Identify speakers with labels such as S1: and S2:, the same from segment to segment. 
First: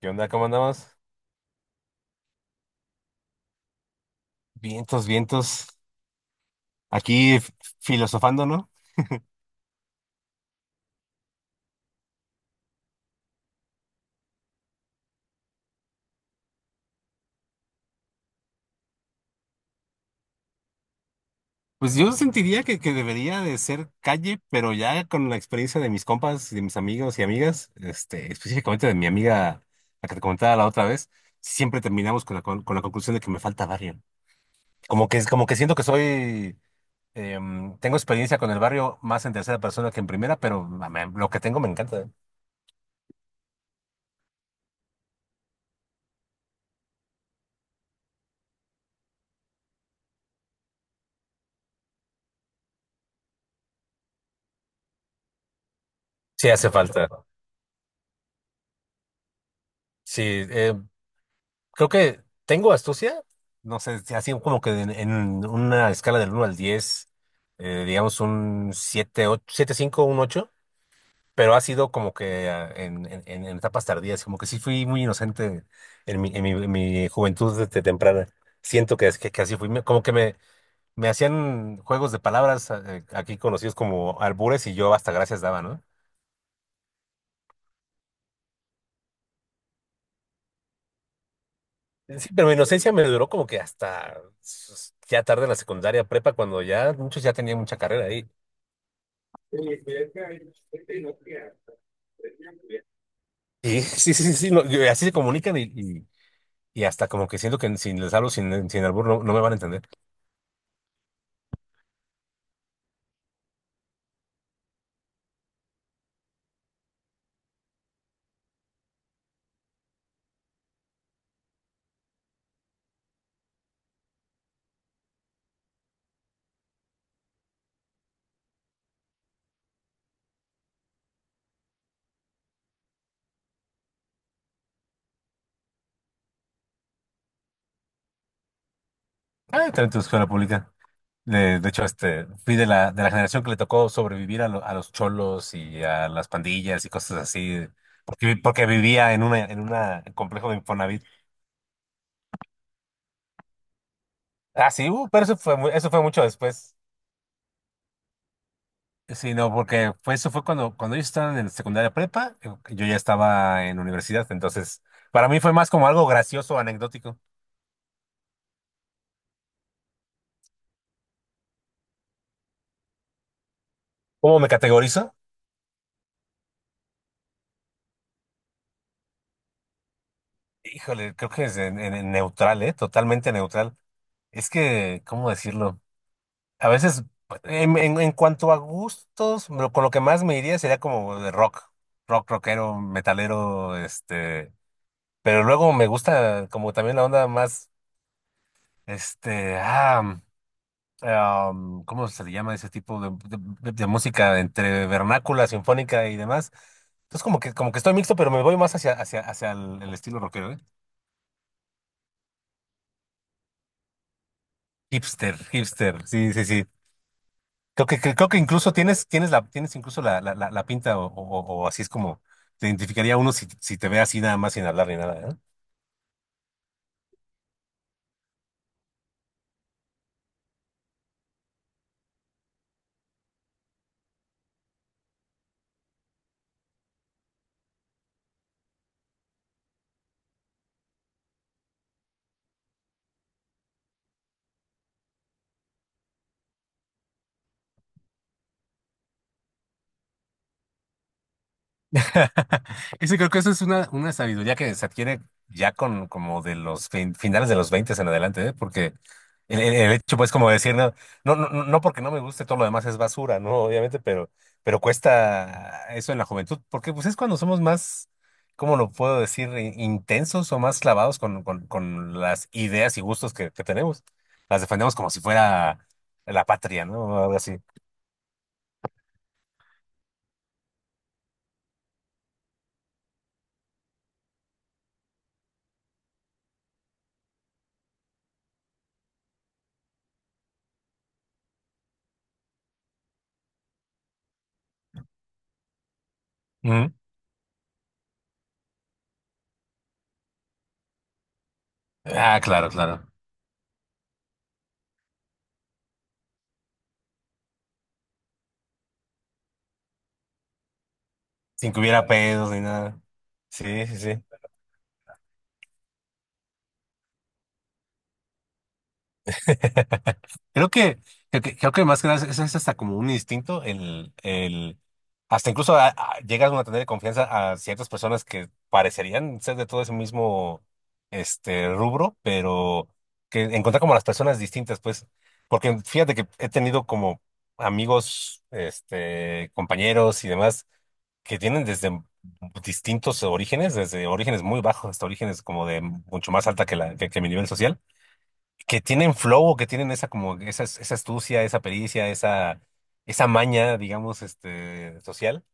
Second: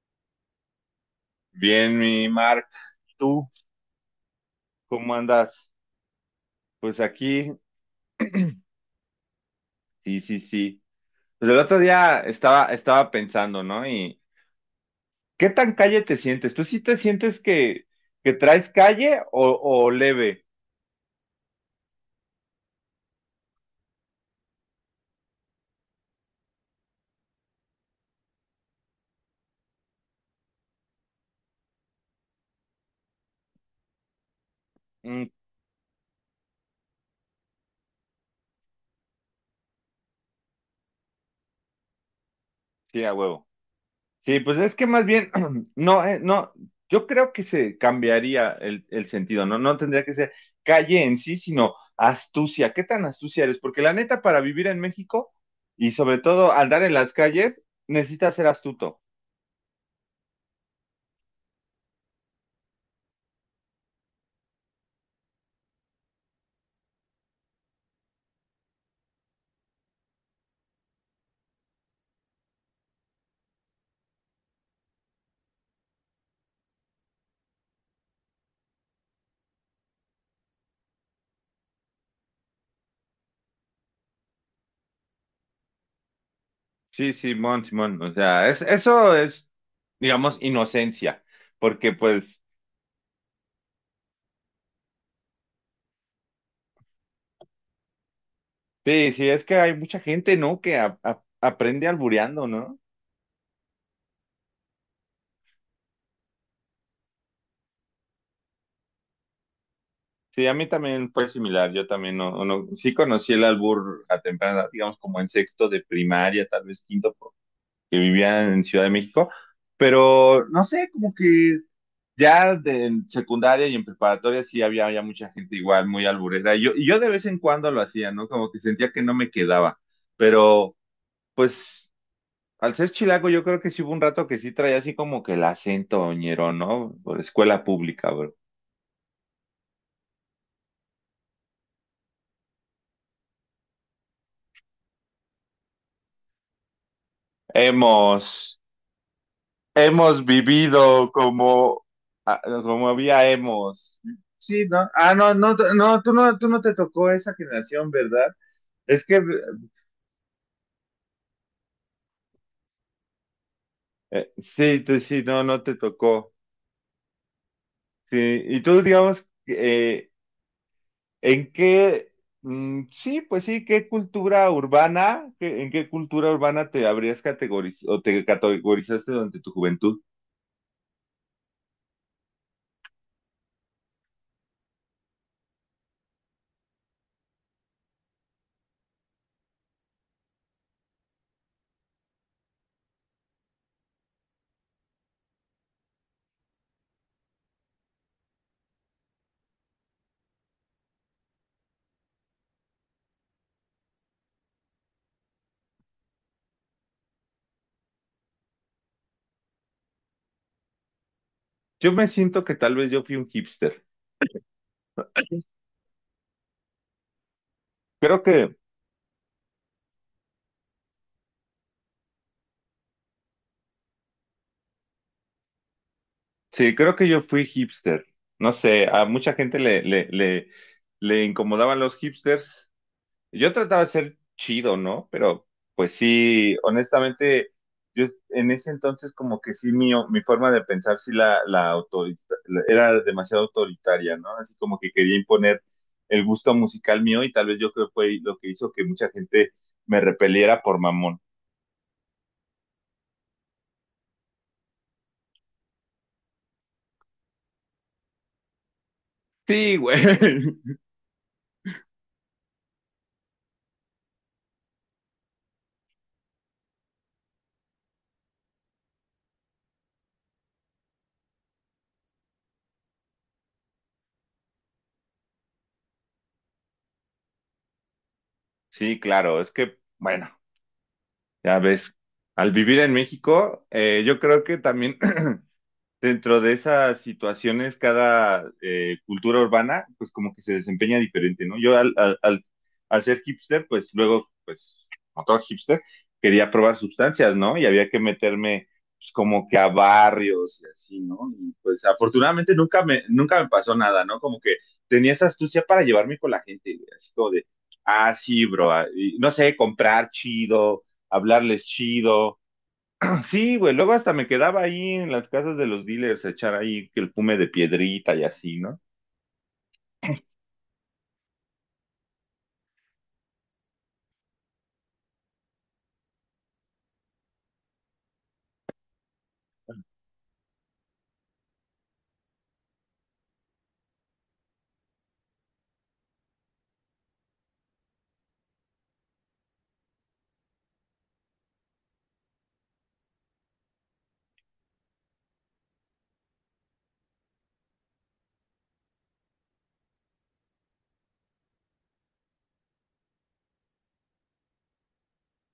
S1: ¿Qué onda? ¿Cómo andamos?
S2: Bien, mi Mark, ¿tú
S1: Vientos,
S2: cómo
S1: vientos.
S2: andas? Pues
S1: Aquí
S2: aquí,
S1: filosofando, ¿no?
S2: sí, sí, sí. Pues el otro día estaba pensando, ¿no? Y ¿qué tan calle te sientes? ¿Tú sí te sientes que traes calle o leve?
S1: Pues yo sentiría que debería de ser calle, pero ya con la experiencia de mis compas, y de mis amigos y amigas, este, específicamente de mi amiga, la que te comentaba la otra vez, siempre terminamos con la, con la conclusión de que me falta barrio. Como que,
S2: Mm,
S1: como que siento que soy, tengo experiencia con el barrio más en tercera persona que en primera, pero lo que tengo me encanta. ¿Eh?
S2: sí, a huevo. Sí, pues es que más bien, no, no, yo creo que se cambiaría el sentido, ¿no? No tendría que ser calle en sí, sino astucia. ¿Qué tan astucia eres? Porque la neta, para vivir en México y sobre
S1: Sí
S2: todo
S1: hace
S2: andar en
S1: falta.
S2: las calles, necesitas ser astuto.
S1: Sí, eh, creo que tengo astucia, no sé, si así como que en una escala del uno al 10, digamos un 7 ocho, 7 5 un 8, pero ha sido como que en etapas tardías, como que sí fui muy inocente en mi juventud desde temprana. Siento que así fui. Como que me hacían juegos de palabras aquí conocidos como albures y yo hasta gracias daba, ¿no?
S2: Sí, Simón, Simón, o sea, es, eso es, digamos, inocencia, porque
S1: Sí,
S2: pues,
S1: pero mi inocencia me duró como que hasta ya tarde en la secundaria prepa, cuando ya muchos ya tenían mucha carrera ahí.
S2: sí, sí, es que hay mucha gente, ¿no? Que aprende albureando, ¿no?
S1: Y sí, sí, sí, sí, no, y así se comunican y hasta como que siento que si les hablo sin, albur no, no me van a entender.
S2: Sí, a mí también fue similar, yo también no, no, sí conocí el albur a temprana edad, digamos, como en sexto de primaria, tal vez quinto, que vivían en Ciudad de México, pero no sé, como que ya de, en secundaria y en preparatoria sí había ya mucha gente igual, muy alburera. Y yo de vez en cuando lo hacía, ¿no? Como que sentía que no me quedaba. Pero, pues, al ser chilango, yo creo que sí hubo un rato que sí traía así como que el acento oñero, ¿no? Por escuela pública, bro.
S1: Ah, también tu escuela pública. De hecho, este, fui de la generación que le tocó sobrevivir a los cholos y a las pandillas y cosas así, porque, vi-
S2: Hemos,
S1: porque vivía en una
S2: hemos
S1: complejo de Infonavit.
S2: vivido como, ah, como había hemos. Sí,
S1: Ah,
S2: ¿no?
S1: sí,
S2: Ah,
S1: pero
S2: no,
S1: eso
S2: no,
S1: fue, mu- eso
S2: no,
S1: fue
S2: tú
S1: mucho
S2: no, tú no te
S1: después.
S2: tocó esa generación, ¿verdad? Es que
S1: Sí, no, porque eso fue cuando ellos estaban en secundaria prepa, yo ya estaba en universidad,
S2: sí,
S1: entonces
S2: tú sí,
S1: para mí
S2: no,
S1: fue
S2: no
S1: más
S2: te
S1: como algo
S2: tocó.
S1: gracioso, anecdótico.
S2: Sí, y tú digamos, ¿en qué, mm, sí, pues sí, qué
S1: ¿Cómo me
S2: cultura
S1: categorizo?
S2: urbana, qué- en qué cultura urbana te habrías categorizado o te categorizaste durante tu juventud?
S1: Híjole, creo que es en neutral, ¿eh? Totalmente neutral. Es que, ¿cómo decirlo? A veces, en cuanto a gustos, con lo que más me iría sería como de rock, rock, rockero, metalero, este, pero luego me gusta como también la onda más, este, ¿cómo se le llama ese tipo de, de música entre vernácula, sinfónica y demás? Entonces como que estoy mixto, pero me voy más hacia, hacia el estilo rockero, ¿eh?
S2: Yo me siento que tal vez yo fui un hipster.
S1: Hipster, hipster, sí, sí, sí. Creo que,
S2: Creo
S1: creo que
S2: que,
S1: incluso tienes incluso la pinta o así es como te identificaría uno si te ve así nada más sin hablar ni nada, ¿eh?
S2: sí, creo que yo fui hipster. No sé, a mucha gente le incomodaban los hipsters. Yo trataba de ser chido, ¿no? Pero pues sí, honestamente, yo en ese entonces como que sí mi forma de pensar sí la autorita- la- era demasiado autoritaria, ¿no? Así como que quería imponer el gusto musical mío y tal vez yo creo que fue lo que hizo que mucha gente me repeliera por mamón.
S1: Ese Creo que eso es una, sabiduría que se adquiere ya con como de los finales de los 20 en adelante, ¿eh? Porque el, el-
S2: Sí,
S1: el
S2: güey.
S1: hecho, pues, como decir, no, no, no, no no porque no me guste, todo lo demás es basura, ¿no? Obviamente, pero cuesta eso en la juventud, porque pues es cuando somos más, ¿cómo lo puedo decir? Intensos o más clavados con las ideas y gustos que tenemos. Las defendemos como si fuera la patria, ¿no? Algo así.
S2: Sí, claro, es que, bueno, ya ves, al vivir en México, yo creo que también dentro de esas situaciones, cada cultura urbana, pues como que se desempeña diferente, ¿no? Yo al ser hipster, pues luego, pues, como todo hipster, quería probar
S1: Ujú.
S2: sustancias, ¿no? Y había que meterme pues, como que a barrios y así, ¿no? Y pues
S1: Ah,
S2: afortunadamente
S1: claro,
S2: nunca me,
S1: claro.
S2: nunca me pasó nada, ¿no? Como que tenía esa astucia para llevarme con la gente, güey, así como de, ah, sí, bro, ah, y no sé, comprar chido, hablarles
S1: Sin que hubiera
S2: chido.
S1: pedos ni nada.
S2: Sí, güey,
S1: Sí,
S2: luego
S1: sí,
S2: hasta
S1: sí.
S2: me quedaba ahí en las casas de los dealers a echar ahí que el fume de piedrita y así, ¿no?
S1: Creo que, creo que más que nada es hasta como un instinto, hasta incluso llegas uno a tener confianza a ciertas personas que parecerían ser de todo ese mismo rubro, pero que encontrar como las personas distintas, pues, porque fíjate que he tenido como amigos, este, compañeros y demás que tienen desde distintos orígenes, desde orígenes muy bajos hasta orígenes como de mucho más alta que la, que mi nivel social, que tienen flow, que tienen esa astucia, esa pericia, esa maña, digamos, este, social,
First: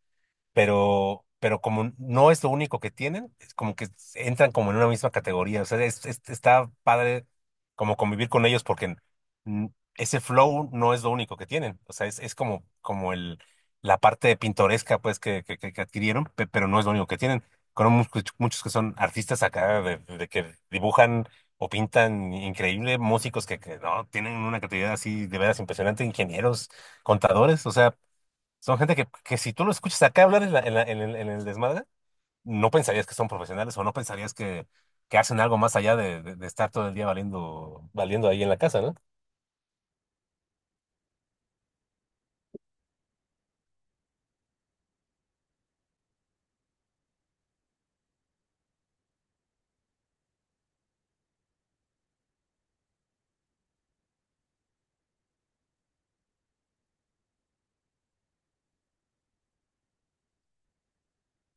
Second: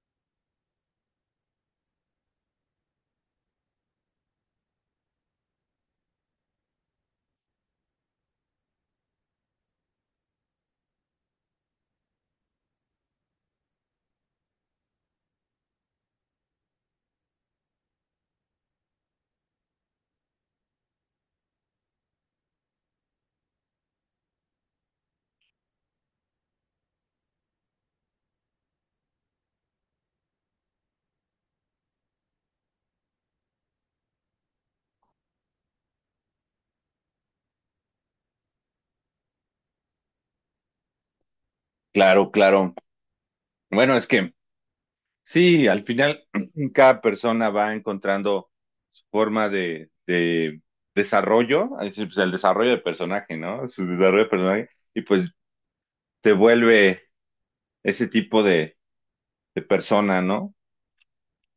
S1: pero como no es lo único que tienen, es como que entran como en una misma categoría. O sea, está padre como convivir con ellos porque mm, ese flow no es lo único que tienen. O sea, es como, como el, la parte pintoresca pues que adquirieron, pero no es lo único que tienen. Conozco muchos, muchos que son artistas acá de que dibujan o pintan increíble, músicos que no tienen una creatividad así de veras impresionante, ingenieros, contadores, o sea son gente que si tú lo escuchas acá hablar en el desmadre, no pensarías que son profesionales o no pensarías que hacen algo más allá de estar todo el día valiendo, valiendo ahí en la casa, ¿no?
S2: Claro, claro. Bueno, es que sí, al final cada persona va encontrando su forma de desarrollo, es decir, pues, el desarrollo de personaje, ¿no? Su desarrollo de personaje, y pues te vuelve ese tipo de persona, ¿no?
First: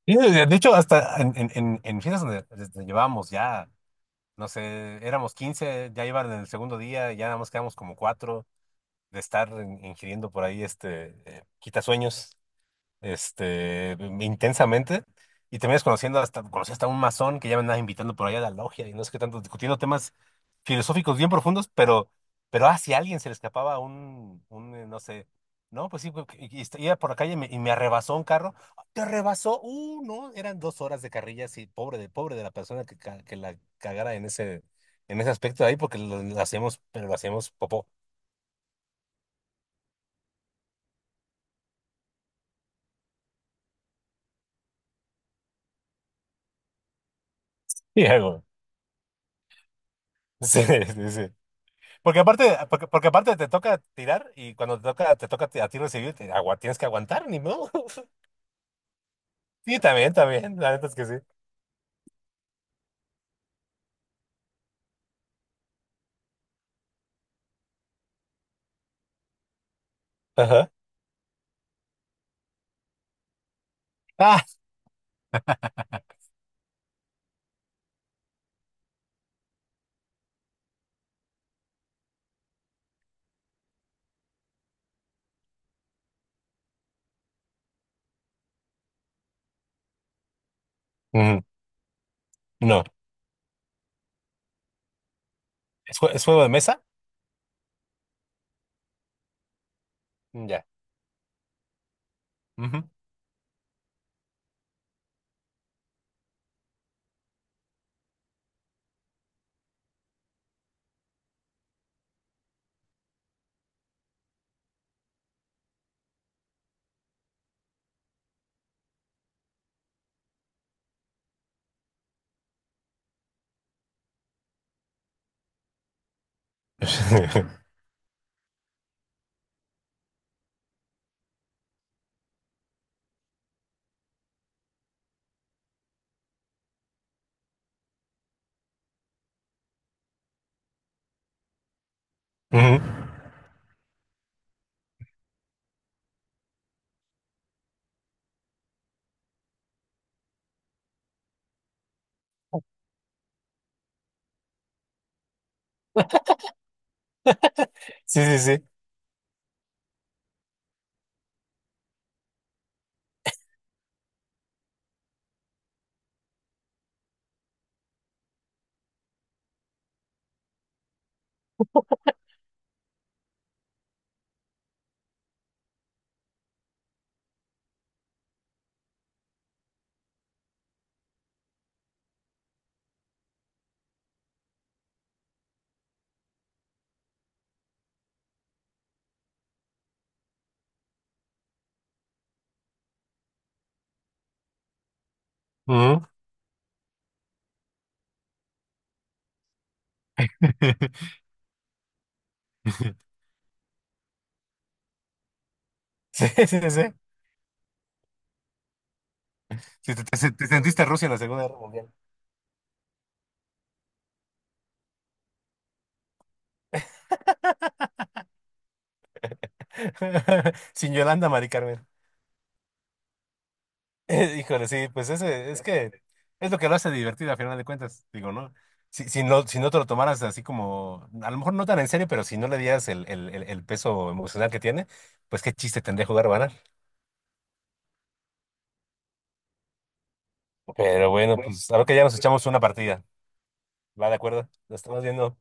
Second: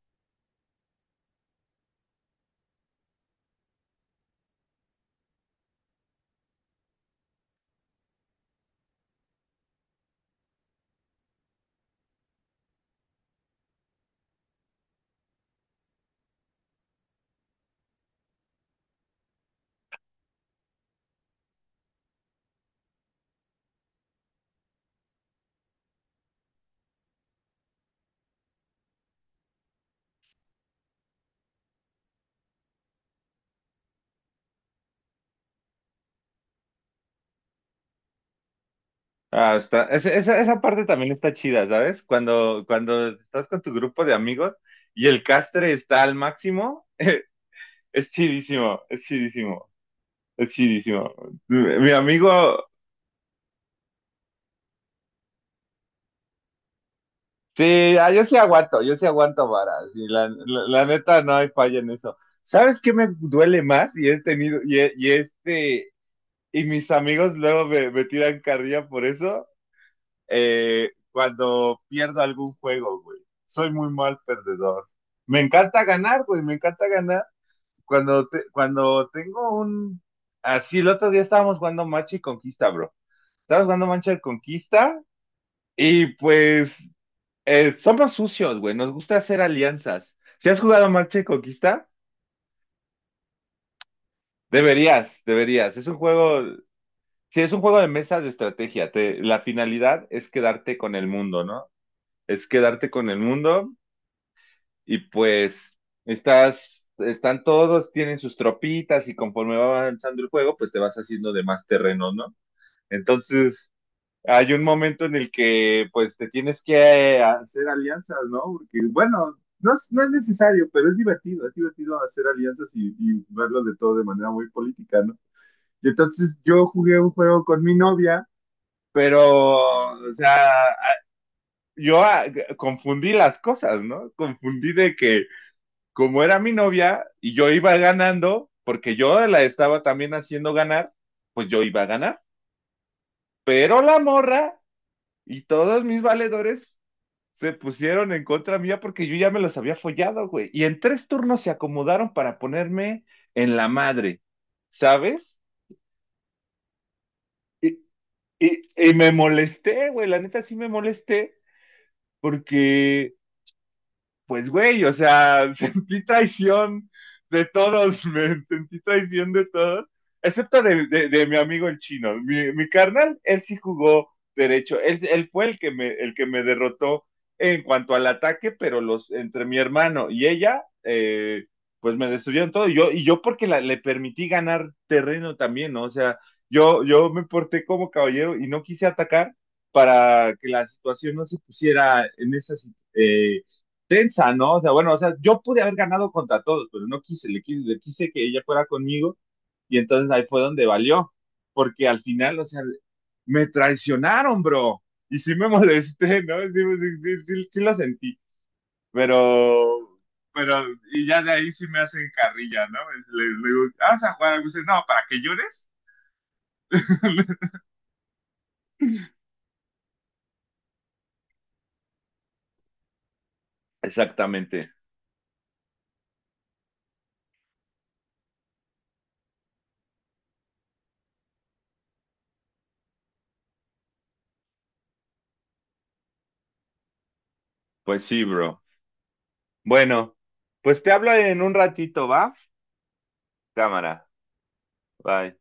S1: Y de hecho, hasta en fiestas donde llevábamos ya, no sé, éramos 15, ya iban en el segundo día, ya nada más quedamos como cuatro de estar ingiriendo por ahí este quitasueños. Este, intensamente. Y terminas conociendo hasta, conocí hasta un masón que ya me andaba invitando por allá a la logia y no sé qué tanto, discutiendo temas filosóficos bien profundos, pero, si a alguien se le escapaba un, no sé, no, pues sí, pues, iba por la calle y me arrebasó un carro. ¡Ah, te arrebasó! No, eran 2 horas de carrilla, así, pobre de la persona que la cagara en ese aspecto ahí, porque lo hacíamos, pero lo hacíamos popó.
S2: Hasta, esa, esa esa parte también está chida, ¿sabes? Cuando, cuando estás con tu grupo de amigos y el castre está al máximo.
S1: Y
S2: Es
S1: algo.
S2: chidísimo, es chidísimo, es
S1: Sí, sí,
S2: chidísimo.
S1: sí.
S2: Mi
S1: Porque aparte,
S2: amigo,
S1: porque aparte te toca tirar y cuando te toca a ti recibir, te agua, tienes que aguantar, ni modo.
S2: sí, ah, yo sí aguanto vara.
S1: Sí,
S2: Sí,
S1: también,
S2: la,
S1: también,
S2: la-
S1: la
S2: la
S1: neta es que sí.
S2: neta no hay falla en eso. ¿Sabes qué me duele más? Y he tenido, y, he- y este, y mis amigos luego me, me tiran carrilla por eso,
S1: Ajá.
S2: cuando pierdo algún juego, güey. Soy muy mal
S1: Ah,
S2: perdedor. Me encanta ganar, güey, me encanta ganar. Cuando, te- cuando tengo un... Así, el otro día estábamos jugando Machi Conquista, bro. Estaba jugando Mancha de Conquista y pues somos sucios, güey. Nos gusta hacer alianzas. Si has jugado Mancha de
S1: mm,
S2: Conquista,
S1: no.
S2: deberías, deberías. Es un
S1: ¿Es juego de
S2: juego,
S1: mesa?
S2: si es un juego de mesa de estrategia. Te- la finalidad es
S1: Mm, ya.
S2: quedarte con el mundo, ¿no? Es
S1: Ujú.
S2: quedarte con el mundo y pues estás, están todos, tienen sus tropitas y conforme va avanzando el juego, pues te vas haciendo de más terreno, ¿no? Entonces, hay un momento en el que pues te tienes que hacer alianzas, ¿no? Porque bueno, no es, no es necesario, pero es divertido hacer alianzas y verlo de todo de manera muy política, ¿no? Y entonces yo jugué un juego con mi novia, pero, o sea, yo ah, confundí las cosas, ¿no? Confundí de que como era mi novia y yo iba ganando, porque yo la estaba también haciendo ganar, pues yo iba a ganar,
S1: Ujú.
S2: pero la morra y todos mis valedores se pusieron en contra mía porque yo ya me los había follado, güey. Y en tres turnos se acomodaron para ponerme en la madre, ¿sabes? Y,
S1: Sí, sí, sí.
S2: y me molesté, güey, la neta sí me molesté porque pues güey, o sea, sentí traición de todos, me sentí traición de todos, excepto de mi amigo el chino. Mi carnal, él sí jugó derecho, él fue el que me derrotó en cuanto al ataque, pero los, entre mi hermano y ella, pues me destruyeron todo. Y yo porque la, le permití ganar terreno también, ¿no? O sea, yo me porté como caballero y no quise atacar para que la situación no se pusiera en esa, eh, tensa, ¿no? O sea, bueno, o sea, yo pude haber
S1: Ujú.
S2: ganado contra todos, pero no quise, le quise, le quise que ella fuera conmigo y entonces ahí fue donde valió, porque al final, o sea, me traicionaron, bro, y sí me molesté,
S1: Sí,
S2: ¿no? Sí,
S1: sí, sí,
S2: sí,
S1: sí.
S2: sí, sí, sí lo sentí,
S1: Sí,
S2: pero,
S1: te
S2: pero,
S1: sentiste Rusia
S2: y
S1: en la
S2: ya de
S1: Segunda
S2: ahí
S1: Guerra
S2: sí me
S1: Mundial.
S2: hacen carrilla, ¿no? Le digo, ah, ¿vas a jugar algo? Y dice, no, ¿para que llores?
S1: Sin Yolanda, Mari Carmen. Híjole,
S2: Exactamente,
S1: sí, pues ese, es que es lo que lo hace divertido a final de cuentas, digo, ¿no? Si no, si no te lo tomaras así, como a lo mejor no tan en serio, pero si no le dieras el peso emocional que tiene, pues qué chiste tendría jugar a ganar.
S2: pues sí, bro. Bueno, pues te
S1: Pero
S2: hablo
S1: bueno,
S2: en un
S1: pues a ver que ya
S2: ratito,
S1: nos
S2: ¿va?
S1: echamos una partida.
S2: Cámara,
S1: ¿Va, de acuerdo? Nos estamos viendo.
S2: bye.